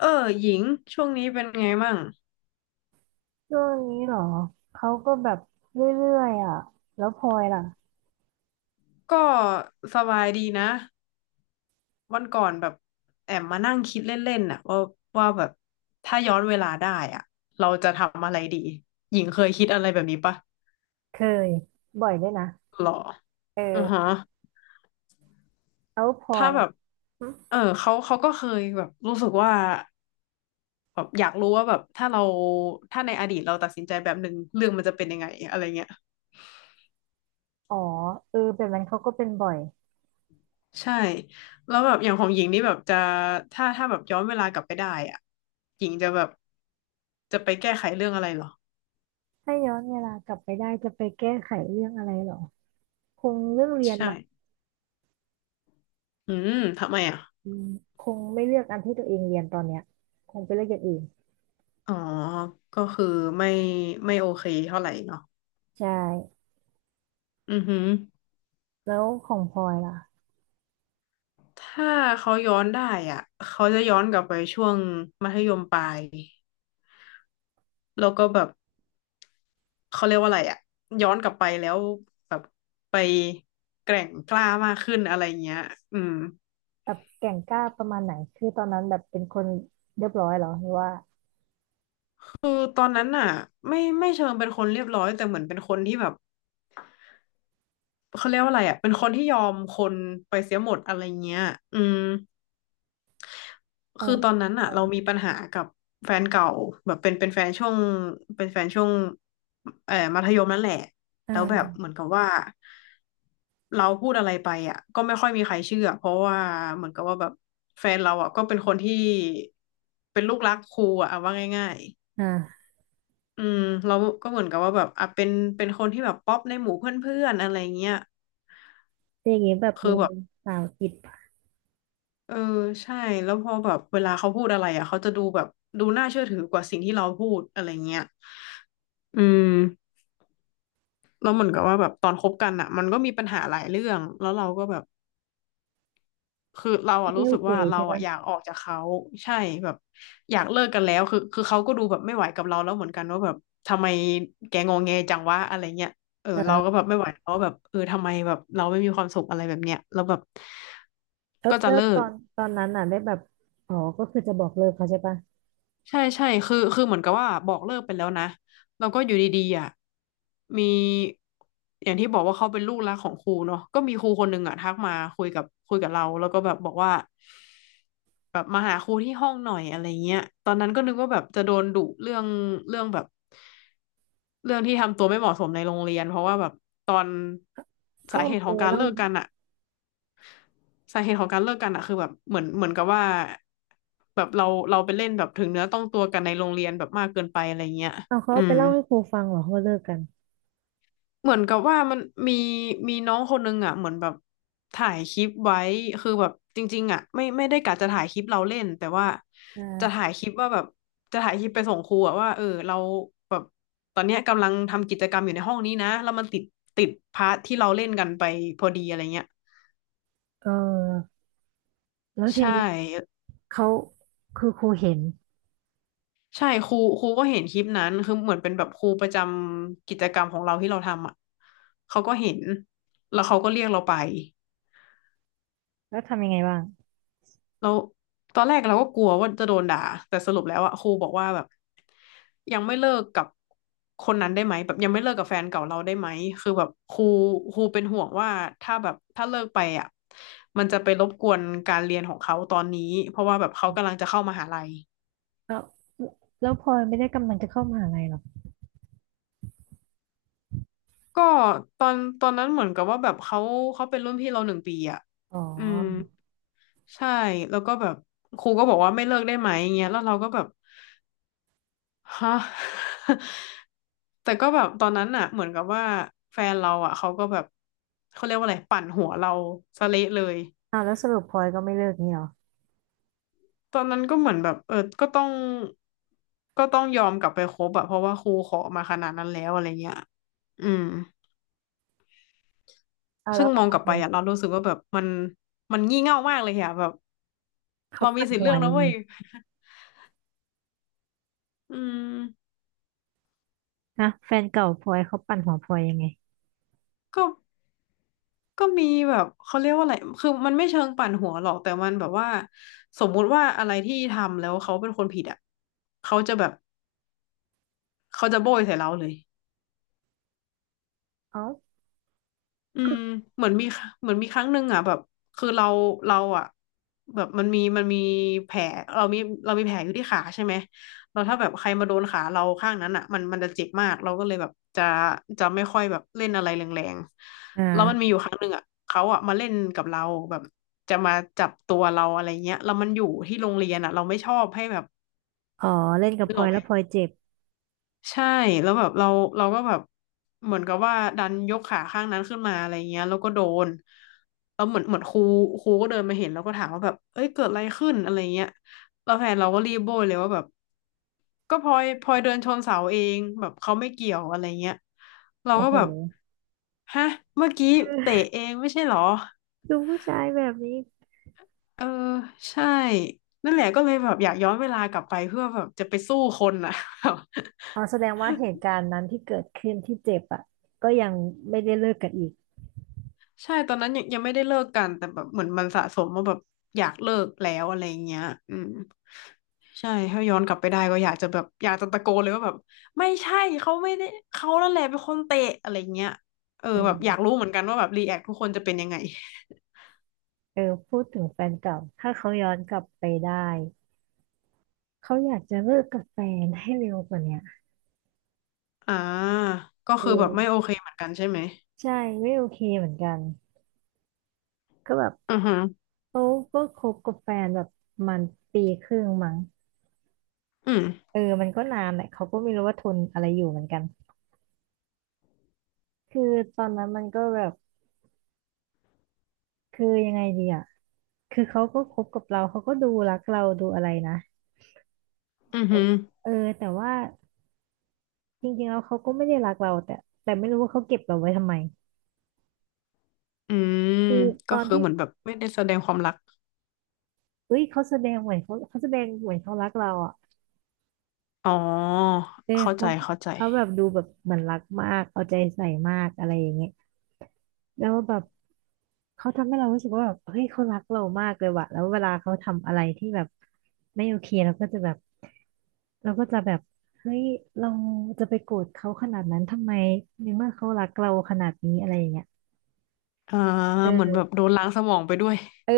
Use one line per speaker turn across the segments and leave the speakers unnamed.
เออหญิงช่วงนี้เป็นไงมั่ง
ช่วงนี้เหรอเขาก็แบบเรื่อยๆอ่ะแล้วพลอยล่ะ
ก็สบายดีนะวันก่อนแบบแอบมานั่งคิดเล่นๆน่ะว่าว่าแบบถ้าย้อนเวลาได้อ่ะเราจะทำอะไรดีหญิงเคยคิดอะไรแบบนี้ปะ
เคยบ่อยด้วยนะ
หรอ
เ
อือฮะ
ออแล้วพลอ
ถ้า
ย
แบบ
อม
เออเขาก็เคยแบบรู้สึกว่าแบบอยากรู้ว่าแบบถ้าเราถ้าในอดีตเราตัดสินใจแบบหนึ่งเรื่องมันจะเป็นยังไงอะไรเงี้ย
อ๋อเออแบบนั้นเขาก็เป็นบ่อย
ใช่แล้วแบบอย่างของหญิงนี่แบบจะถ้าแบบย้อนเวลากลับไปได้อ่ะหญิงจะแบบจะไปแก้ไขเรื่องอะไรเหรอ
ถ้าย้อนเวลากลับไปได้จะไปแก้ไขเรื่องอะไรเหรอคงเรื่องเรียนมา
ใช่อืมทำไมอ่ะ
อืมคงไม่เลือกอันที่ตัวเองเรียนตอนเนี้ยคงไปเลือกอย่างอื่น
อ๋อก็คือไม่ไม่โอเคเท่าไหร่เนาะ
ใช่
อือหือ
แล้วของพลอยล่ะ
ถ้าเขาย้อนได้อ่ะเขาจะย้อนกลับไปช่วงมัธยมปลายแล้วก็แบบเขาเรียกว่าอะไรอ่ะย้อนกลับไปแล้วแบบไปแกร่งกล้ามากขึ้นอะไรเงี้ยอืม
แบบแก่งกล้าประมาณไหนคือตอนนั้นแบบเป็นคนเรียบร้อยเหรอหรือว่า
คือตอนนั้นน่ะไม่เชิงเป็นคนเรียบร้อยแต่เหมือนเป็นคนที่แบบเขาเรียกว่าอะไรอ่ะเป็นคนที่ยอมคนไปเสียหมดอะไรเงี้ยอืม
เออ
คือตอนนั้น
เอ
น่ะเรามีปัญหากับแฟนเก่าแบบเป็นแฟนช่วงเป็นแฟนช่วงมัธยมนั่นแหละ
อ่า
แล้วแบบเหมือนกับว่าเราพูดอะไรไปอ่ะก็ไม่ค่อยมีใครเชื่อเพราะว่าเหมือนกับว่าแบบแฟนเราอ่ะก็เป็นคนที่เป็นลูกรักครูอ่ะเอาว่าง่ายๆ
อ่า
อืมเราก็เหมือนกับว่าแบบอ่ะเป็นคนที่แบบป๊อปในหมู่เพื่อนๆอะไรเงี้ย
อย่างนี้แบบ
คื
มี
อแบบ
สาวติดพ
เออใช่แล้วพอแบบเวลาเขาพูดอะไรอ่ะเขาจะดูแบบดูน่าเชื่อถือกว่าสิ่งที่เราพูดอะไรเงี้ยอืมแล้วเหมือนกับว่าแบบตอนคบกันอ่ะมันก็มีปัญหาหลายเรื่องแล้วเราก็แบบ คือเราอะ
ไม่
รู้
โอ
สึก
เค
ว่าเรา
ใช่
อะ
ปะ
อยากออกจากเขาใช่แบบอยากเลิกกันแล้วคือเขาก็ดูแบบไม่ไหวกับเราแล้วเหมือนกันว่าแบบทำไมแกงอแงจังวะอะไรเงี้ยเออเราก็
เออ
แบบไม่ไหวแล้วว่าแบบเออทำไมแบบเราไม่มีความสุขอะไรแบบเนี้ยแล้วแบบ
แล้ว
ก็จะ
แล้ว
เลิ
ตอ
ก
นตอนนั้นน่ะได้แบบอ๋อก็คือจะบอกเลิกเขาใช่ปะ
ใช่คือเหมือนกับว่าบอกเลิกไปแล้วนะแล้วก็อยู่ดีๆอ่ะมีอย่างที่บอกว่าเขาเป็นลูกรักของครูเนาะก็มีครูคนหนึ่งอ่ะทักมาคุยกับเราแล้วก็แบบบอกว่าแบบมาหาครูที่ห้องหน่อยอะไรเงี้ยตอนนั้นก็นึกว่าแบบจะโดนดุเรื่องเรื่องแบบเรื่องที่ทำตัวไม่เหมาะสมในโรงเรียนเพราะว่าแบบตอน
เขา
สาเหตุ
เอาไป
ของการ
เล่า
เลิกกันอ่ะ สาเหตุของการเลิกกันอะคือแบบเหมือนเหมือนกับว่าแบบเราไปเล่นแบบถึงเนื้อต้องตัวกันในโรงเรียนแบบมากเกินไปอะไรเงี้ย
เอาเขาเอา
อื
ไป
ม
เล่าให้ครูฟังเหรอเขาเลิกกัน
เหมือนกับว่ามันมีมีน้องคนนึงอ่ะเหมือนแบบถ่ายคลิปไว้คือแบบจริงๆอ่ะไม่ได้กะจะถ่ายคลิปเราเล่นแต่ว่า
อ
จะถ่า
่า
ยคลิปว่าแบบจะถ่ายคลิปไปส่งครูอ่ะว่าเออเราแบบตอนเนี้ยกำลังทำกิจกรรมอยู่ในห้องนี้นะแล้วมันติดพาร์ทที่เราเล่นกันไปพอดีอะไรเงี้ย
เออแล้วที
ใช่
นี้เขาคือครูเห็น
ใช่ครูก็เห็นคลิปนั้นคือเหมือนเป็นแบบครูประจำกิจกรรมของเราที่เราทำอ่ะเขาก็เห็นแล้วเขาก็เรียกเราไป
แล้วทำยังไงบ้าง
แล้วตอนแรกเราก็กลัวว่าจะโดนด่าแต่สรุปแล้วอ่ะครูบอกว่าแบบยังไม่เลิกกับคนนั้นได้ไหมแบบยังไม่เลิกกับแฟนเก่าเราได้ไหมคือแบบครูเป็นห่วงว่าถ้าแบบถ้าเลิกไปอ่ะมันจะไปรบกวนการเรียนของเขาตอนนี้เพราะว่าแบบเขากำลังจะเข้ามหาลัย
แล้วแล้วพลอยไม่ได้กำลังจะเข้ามหาลัยหรอ
ก็ตอนนั้นเหมือนกับว่าแบบเขาเป็นรุ่นพี่เรา1 ปีอ่ะ
อ๋อ
อืมใช่แล้วก็แบบครูก็บอกว่าไม่เลิกได้ไหมอย่างเงี้ยแล้วเราก็แบบฮะ แต่ก็แบบตอนนั้นน่ะเหมือนกับว่าแฟนเราอ่ะเขาก็แบบเขาเรียกว่าอะไรปั่นหัวเราซะเละเลย
อ้าวแล้วสรุปพลอยก็ไม่เลิกนี่หรอ
ตอนนั้นก็เหมือนแบบเออก็ต้องยอมกลับไปคบอะเพราะว่าครูขอมาขนาดนั้นแล้วอะไรเงี้ยอืม
อ้าวแล้
ซึ่
ว
งม
เขา
องกลับ
ทำ
ไป
ยังไง
อะเรารู้สึกว่าแบบมันงี่เง่ามากเลยอะแบบ
เขา
เรามี
ปั่น
สิทธิ์
หั
เลื
ว
อก
ยั
นะ
งไง
เว้ยอืม
ฮะแฟนเก่าพลอยเขาปั่นหัวพลอยยังไง
ก็ก็มีแบบเขาเรียกว่าอะไรคือมันไม่เชิงปั่นหัวหรอกแต่มันแบบว่าสมมุติว่าอะไรที่ทำแล้วเขาเป็นคนผิดอ่ะเขาจะแบบเขาจะโบยใส่เราเลย
อ๋อ
อื
ก็
มเหมือนมีเหมือนมีครั้งหนึ่งอ่ะแบบคือเราอ่ะแบบมันมีแผลเรามีเรามีแผลอยู่ที่ขาใช่ไหมเราถ้าแบบใครมาโดนขาเราข้างนั้นอ่ะมันจะเจ็บมากเราก็เลยแบบจะไม่ค่อยแบบเล่นอะไรแรง
อ
ๆแล้วมันมี
่า
อยู่ครั้งหนึ่งอ่ะเขาอ่ะมาเล่นกับเราแบบจะจับตัวเราอะไรเงี้ยแล้วมันอยู่ที่โรงเรียนอ่ะเราไม่ชอบให้แบบ
อ๋อเล่นกับ
นึ
พ
ก
ลอ
ออ
ย
กไหม
แล้วพลอยเจ็บ
ใช่แล้วแบบเราก็แบบเหมือนกับว่าดันยกขาข้างนั้นขึ้นมาอะไรเงี้ยแล้วก็โดนแล้วเหมือนครูก็เดินมาเห็นแล้วก็ถามว่าแบบเอ้ยเกิดอะไรขึ้นอะไรเงี้ยแล้วแฟนเราก็รีบโบยเลยว่าแบบก็พลอยเดินชนเสาเองแบบเขาไม่เกี่ยวอะไรเงี้ยเรา
โอ้
ก็
โห
แบบฮะเมื่อกี้เตะเองไม่ใช่เหรอ
ดูผู้ชายแบบนี้
เออใช่นั่นแหละก็เลยแบบอยากย้อนเวลากลับไปเพื่อแบบจะไปสู้คนอ่ะ
อ๋อ แสดงว่าเหตุการณ์นั้นที่เกิดขึ้นที่เจ็บอ่ะก็ยังไม่ได้เลิกกันอีก
ใช่ตอนนั้นยังไม่ได้เลิกกันแต่แบบเหมือนมันสะสมว่าแบบอยากเลิกแล้วอะไรเงี้ยอืมใช่ถ้าย้อนกลับไปได้ก็อยากจะแบบอยากจะตะโกนเลยว่าแบบไม่ใช่เขาไม่ได้เขานั่นแหละเป็นคนเตะอะไรเงี้ยเออ
เออ
แบบอยากรู้เหมือนกันว่าแบบรีแอคทุกคนจะเป็นยังไง
เออพูดถึงแฟนเก่าถ้าเขาย้อนกลับไปได้เขาอยากจะเลิกกับแฟนให้เร็วกว่าเนี้ย
อ่าก็
เ
คือแบบไม่โอ
ออ
เคเหมือนกันใช่ไหม
ใช่ไม่โอเคเหมือนกันก็แบบ
อือฮึ
เขาก็คบกับแฟนแบบมันปีครึ่งมั้ง
อืม
เออมันก็นานแหละเขาก็ไม่รู้ว่าทนอะไรอยู่เหมือนกันคือตอนนั้นมันก็แบบคือยังไงดีอ่ะคือเขาก็คบกับเราเขาก็ดูรักเราดูอะไรนะ
อือฮึ
เออแต่ว่าจริงๆแล้วเขาก็ไม่ได้รักเราแต่แต่ไม่รู้ว่าเขาเก็บเราไว้ทำไม
อืม
คือต
ก็
อน
คือ
ที่
เหมือนแบบไม่ได้แสดงความรัก
เอ้ยเขาแสดงเหมือนเขาแสดงเหมือนเขารักเราอ่ะ
อ๋อ
เออ
เข้าใจ
เขา
เข้าใจ
เขาแบบดูแบบเหมือนรักมากเอาใจใส่มากอะไรอย่างเงี้ยแล้วแบบเขาทำให้เรารู้สึกว่าแบบเฮ้ยเขารักเรามากเลยว่ะแล้วเวลาเขาทำอะไรที่แบบไม่โอเคเราก็จะแบบเฮ้ยเราจะไปโกรธเขาขนาดนั้นทำไมในเมื่อเขารักเราขนาดนี้อะไรอย่างเงี้ย
อ่า
เ
เหมือนแบบ
ออ
โดนล้างสมองไปด้วย
เออ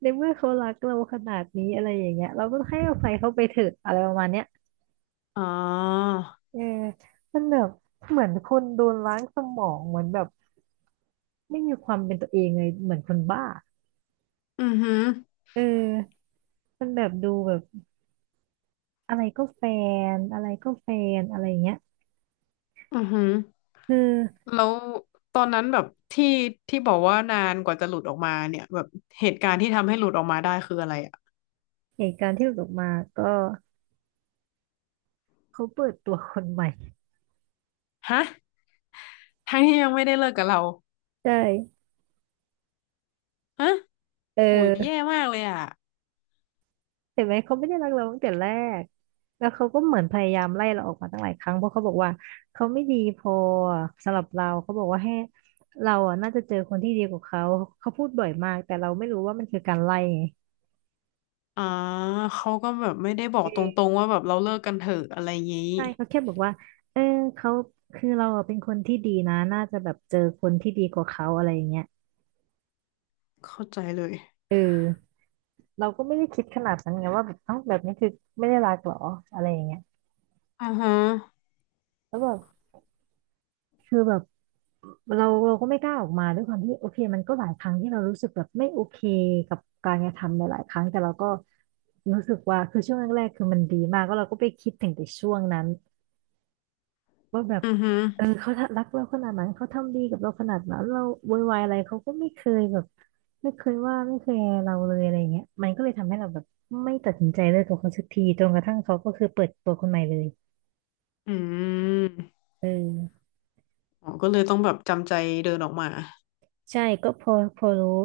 ในเมื่อเขารักเราขนาดนี้อะไรอย่างเงี้ยเราก็ให้อภัยเขาไปเถอะอะไรประมาณเนี้ย
อ๋อ
เออมันแบบเหมือนคนโดนล้างสมองเหมือนแบบไม่มีความเป็นตัวเองเลยเหมือนคนบ้า
อือหือ
เออมันแบบดูแบบอะไรก็แฟอะไรก็แฟนอะไรอย่างเงี้ย
อือหือ
คือ
แล้วตอนนั้นแบบที่ที่บอกว่านานกว่าจะหลุดออกมาเนี่ยแบบเหตุการณ์ที่ทำให้หลุดออกมาได้คืออะไรอ่ะ
เหตุการณ์ที่หลุดออกมาก็เขาเปิดตัวคนใหม่
ฮะทั้งที่ยังไม่ได้เลิกกับเรา
ใช่
ฮะ
เอ
โหแย่
อ
มากเลยอ่ะ
เห็นไหมเขาไม่ได้รักเราตั้งแต่แรกแล้วเขาก็เหมือนพยายามไล่เราออกมาตั้งหลายครั้งเพราะเขาบอกว่าเขาไม่ดีพอสำหรับเราเขาบอกว่าให้เราอ่ะน่าจะเจอคนที่ดีกว่าเขาเขาพูดบ่อยมากแต่เราไม่รู้ว่ามันคือการไล่ไง
อ๋อเขาก็แบบไม่ได้บอก
เอ
ตรง
อ
ๆว่าแบบเราเลิกกันเถอะอะไรงี้
ใช่เขาแค่บอกว่าเออเขาคือเราอะเป็นคนที่ดีนะน่าจะแบบเจอคนที่ดีกว่าเขาอะไรอย่างเงี้ย
เข้าใจเลย
เออเราก็ไม่ได้คิดขนาดนั้นไงว่าแบบเอ้าแบบนี้คือไม่ได้รักเหรออะไรอย่างเงี้ย
อือฮึ
แล้วแบบคือแบบ เราก็ไม่กล้าออกมาด้วยความที่โอเคมันก็หลายครั้งที่เรารู้สึกแบบไม่โอเคกับการกระทำหลายๆครั้งแต่เราก็รู้สึกว่าคือช่วงแรกๆคือมันดีมากก็เราก็ไปคิดถึงแต่ช่วงนั้นว่าแบบ
อือฮึ
เออเขารักเราขนาดนั้นเขาทำดีกับเราขนาดนั้นเราโวยวายอะไรเขาก็ไม่เคยแบบไม่เคยว่าไม่เคยเราเลยอะไรเงี้ยมันก็เลยทำให้เราแบบไม่ตัดสินใจเลิกกับเขาสักทีจนกระทั่งเขาก็คือเปิดตัวคนใหม่เลย
อืม
เออ
อ๋อก็เลยต้องแบบจำใจเดินออกมา
ใช่ก็พอรู้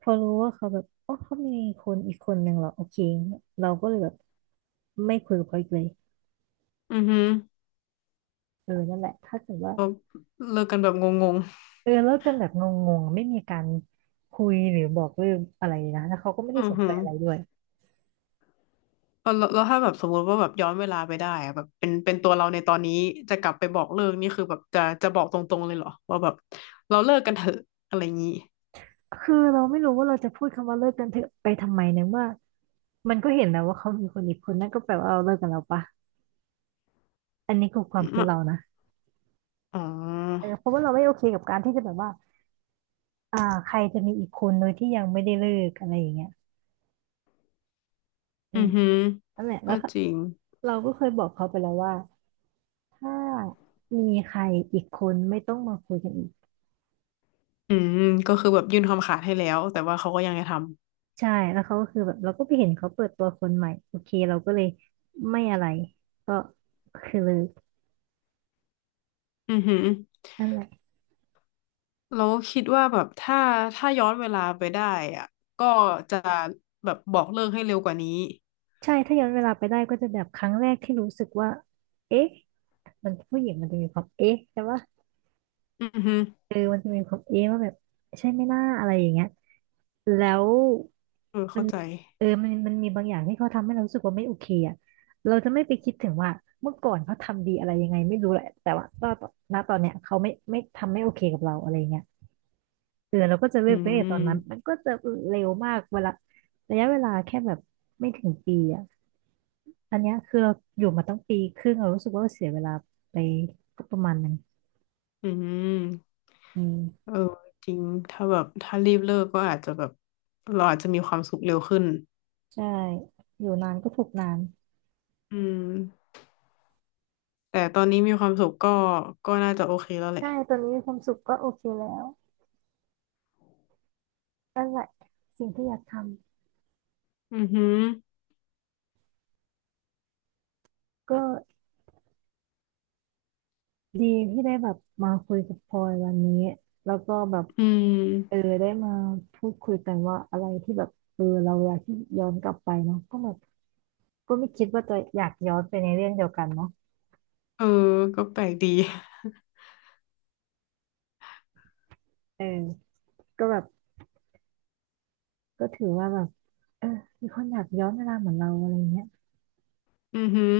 พอรู้ว่าเขาแบบอ๋อเขามีคนอีกคนหนึ่งเหรอโอเคเราก็เลยแบบไม่คุยกับเขาอีกเลย
อือฮึ
เออนั่นแหละถ้าเกิดว่า
ก็เลิกกันแบบงง
เออเลิกกันแบบงงๆไม่มีการคุยหรือบอกเรืกองอะไรนะแล้วเขาก็ไม่
ๆ
ได้
อือ
สน
ฮึ
ใจอะไรด้วย
เอาแล้วแล้วถ้าแบบสมมติว่าแบบย้อนเวลาไปได้อะแบบเป็นตัวเราในตอนนี้จะกลับไปบอกเลิกนี่คือแบบจะบอกตรงๆเลยเหรอว่าแบบเราเลิกกันเถอะอะไรอย่างงี้
คือเราไม่รู้ว่าเราจะพูดคำว่าเลิกกันเถอะไปทำไมเนเมื่อมันก็เห็นแล้วว่าเขามีคนอีกคนนั่นก็แปลว่าเราเลิกกันแล้วปะอันนี้คือควา
อื
มคิด
ม
เรานะ
อ๋อ
เออเพราะว่าเราไม่โอเคกับการที่จะแบบว่าอ่าใครจะมีอีกคนโดยที่ยังไม่ได้เลิกอะไรอย่างเงี้ยอื
อื
ม
อหือ
นั่นแหละแล้
ก็
วก็
จริง
เราก็เคยบอกเขาไปแล้วว่าถ้ามีใครอีกคนไม่ต้องมาคุยกันอีก
อืมก็คือแบบยื่นคำขาดให้แล้วแต่ว่าเขาก็ยังจะทำ
ใช่แล้วเขาก็คือแบบเราก็ไปเห็นเขาเปิดตัวคนใหม่โอเคเราก็เลยไม่อะไรก็คือเลิก
อือหือ
นั่นแหละ
เราคิดว่าแบบถ้าย้อนเวลาไปได้อะก็จะแบบบอกเลิกให้เร็วกว่านี้
ใช่ถ้าย้อนเวลาไปได้ก็จะแบบครั้งแรกที่รู้สึกว่าเอ๊ะมันผู้หญิงมันจะมีความเอ๊ะใช่ปะ
อือฮึ
เออมันจะมีความเอ๊ะว่าแบบใช่ไหมหน่าอะไรอย่างเงี้ยแล้ว
เออ
มั
เข้า
น
ใจ
เออมันมีบางอย่างที่เขาทำให้เรารู้สึกว่าไม่โอเคอ่ะเราจะไม่ไปคิดถึงว่าเมื่อก่อนเขาทำดีอะไรยังไงไม่รู้แหละแต่ว่าตอนณตอนเนี้ยเขาไม่ทำไม่โอเคกับเราอะไรเงี้ยเออเราก็จะเลิ
อื
กไปตั้งแต่ตอนนั้นมัน
ม
ก็จะเร็วมากเวลาระยะเวลาแค่แบบไม่ถึงปีอ่ะอันเนี้ยคือเราอยู่มาตั้งปีครึ่งเรารู้สึกว่าเราเสียเวลาไปก็ประมาณหนึง
อืม
อืม
เออจริงถ้าแบบถ้ารีบเลิกก็อาจจะแบบเราอาจจะมีความสุขเร็วขึ้น
ใช่อยู่นานก็ถูกนาน
อืมแต่ตอนนี้มีความสุขก็น่าจะโอเคแล้วแหละ
ใช่ตอนนี้มีความสุขก็โอเคแล้วนั่นแหละสิ่งที่อยากทำ
อือหือ
ก็ ดีที่ได้แบบมาคุยกับพลอยวันนี้แล้วก็แบบ
อื
เออ
ม
ได้มาพูดคุยกันว่าอะไรที่แบบเออเราอยากที่ย้อนกลับไปเนาะก็แบบก็ไม่คิดว่าจะอยากย้อนไปในเรื่องเดียวกันเนาะ
เออก็แปลกดี
เออก็แบบก็ถือว่าแบบเออมีคนอยากย้อนเวลาเหมือนเราอะไรเงี้ย
อือหือ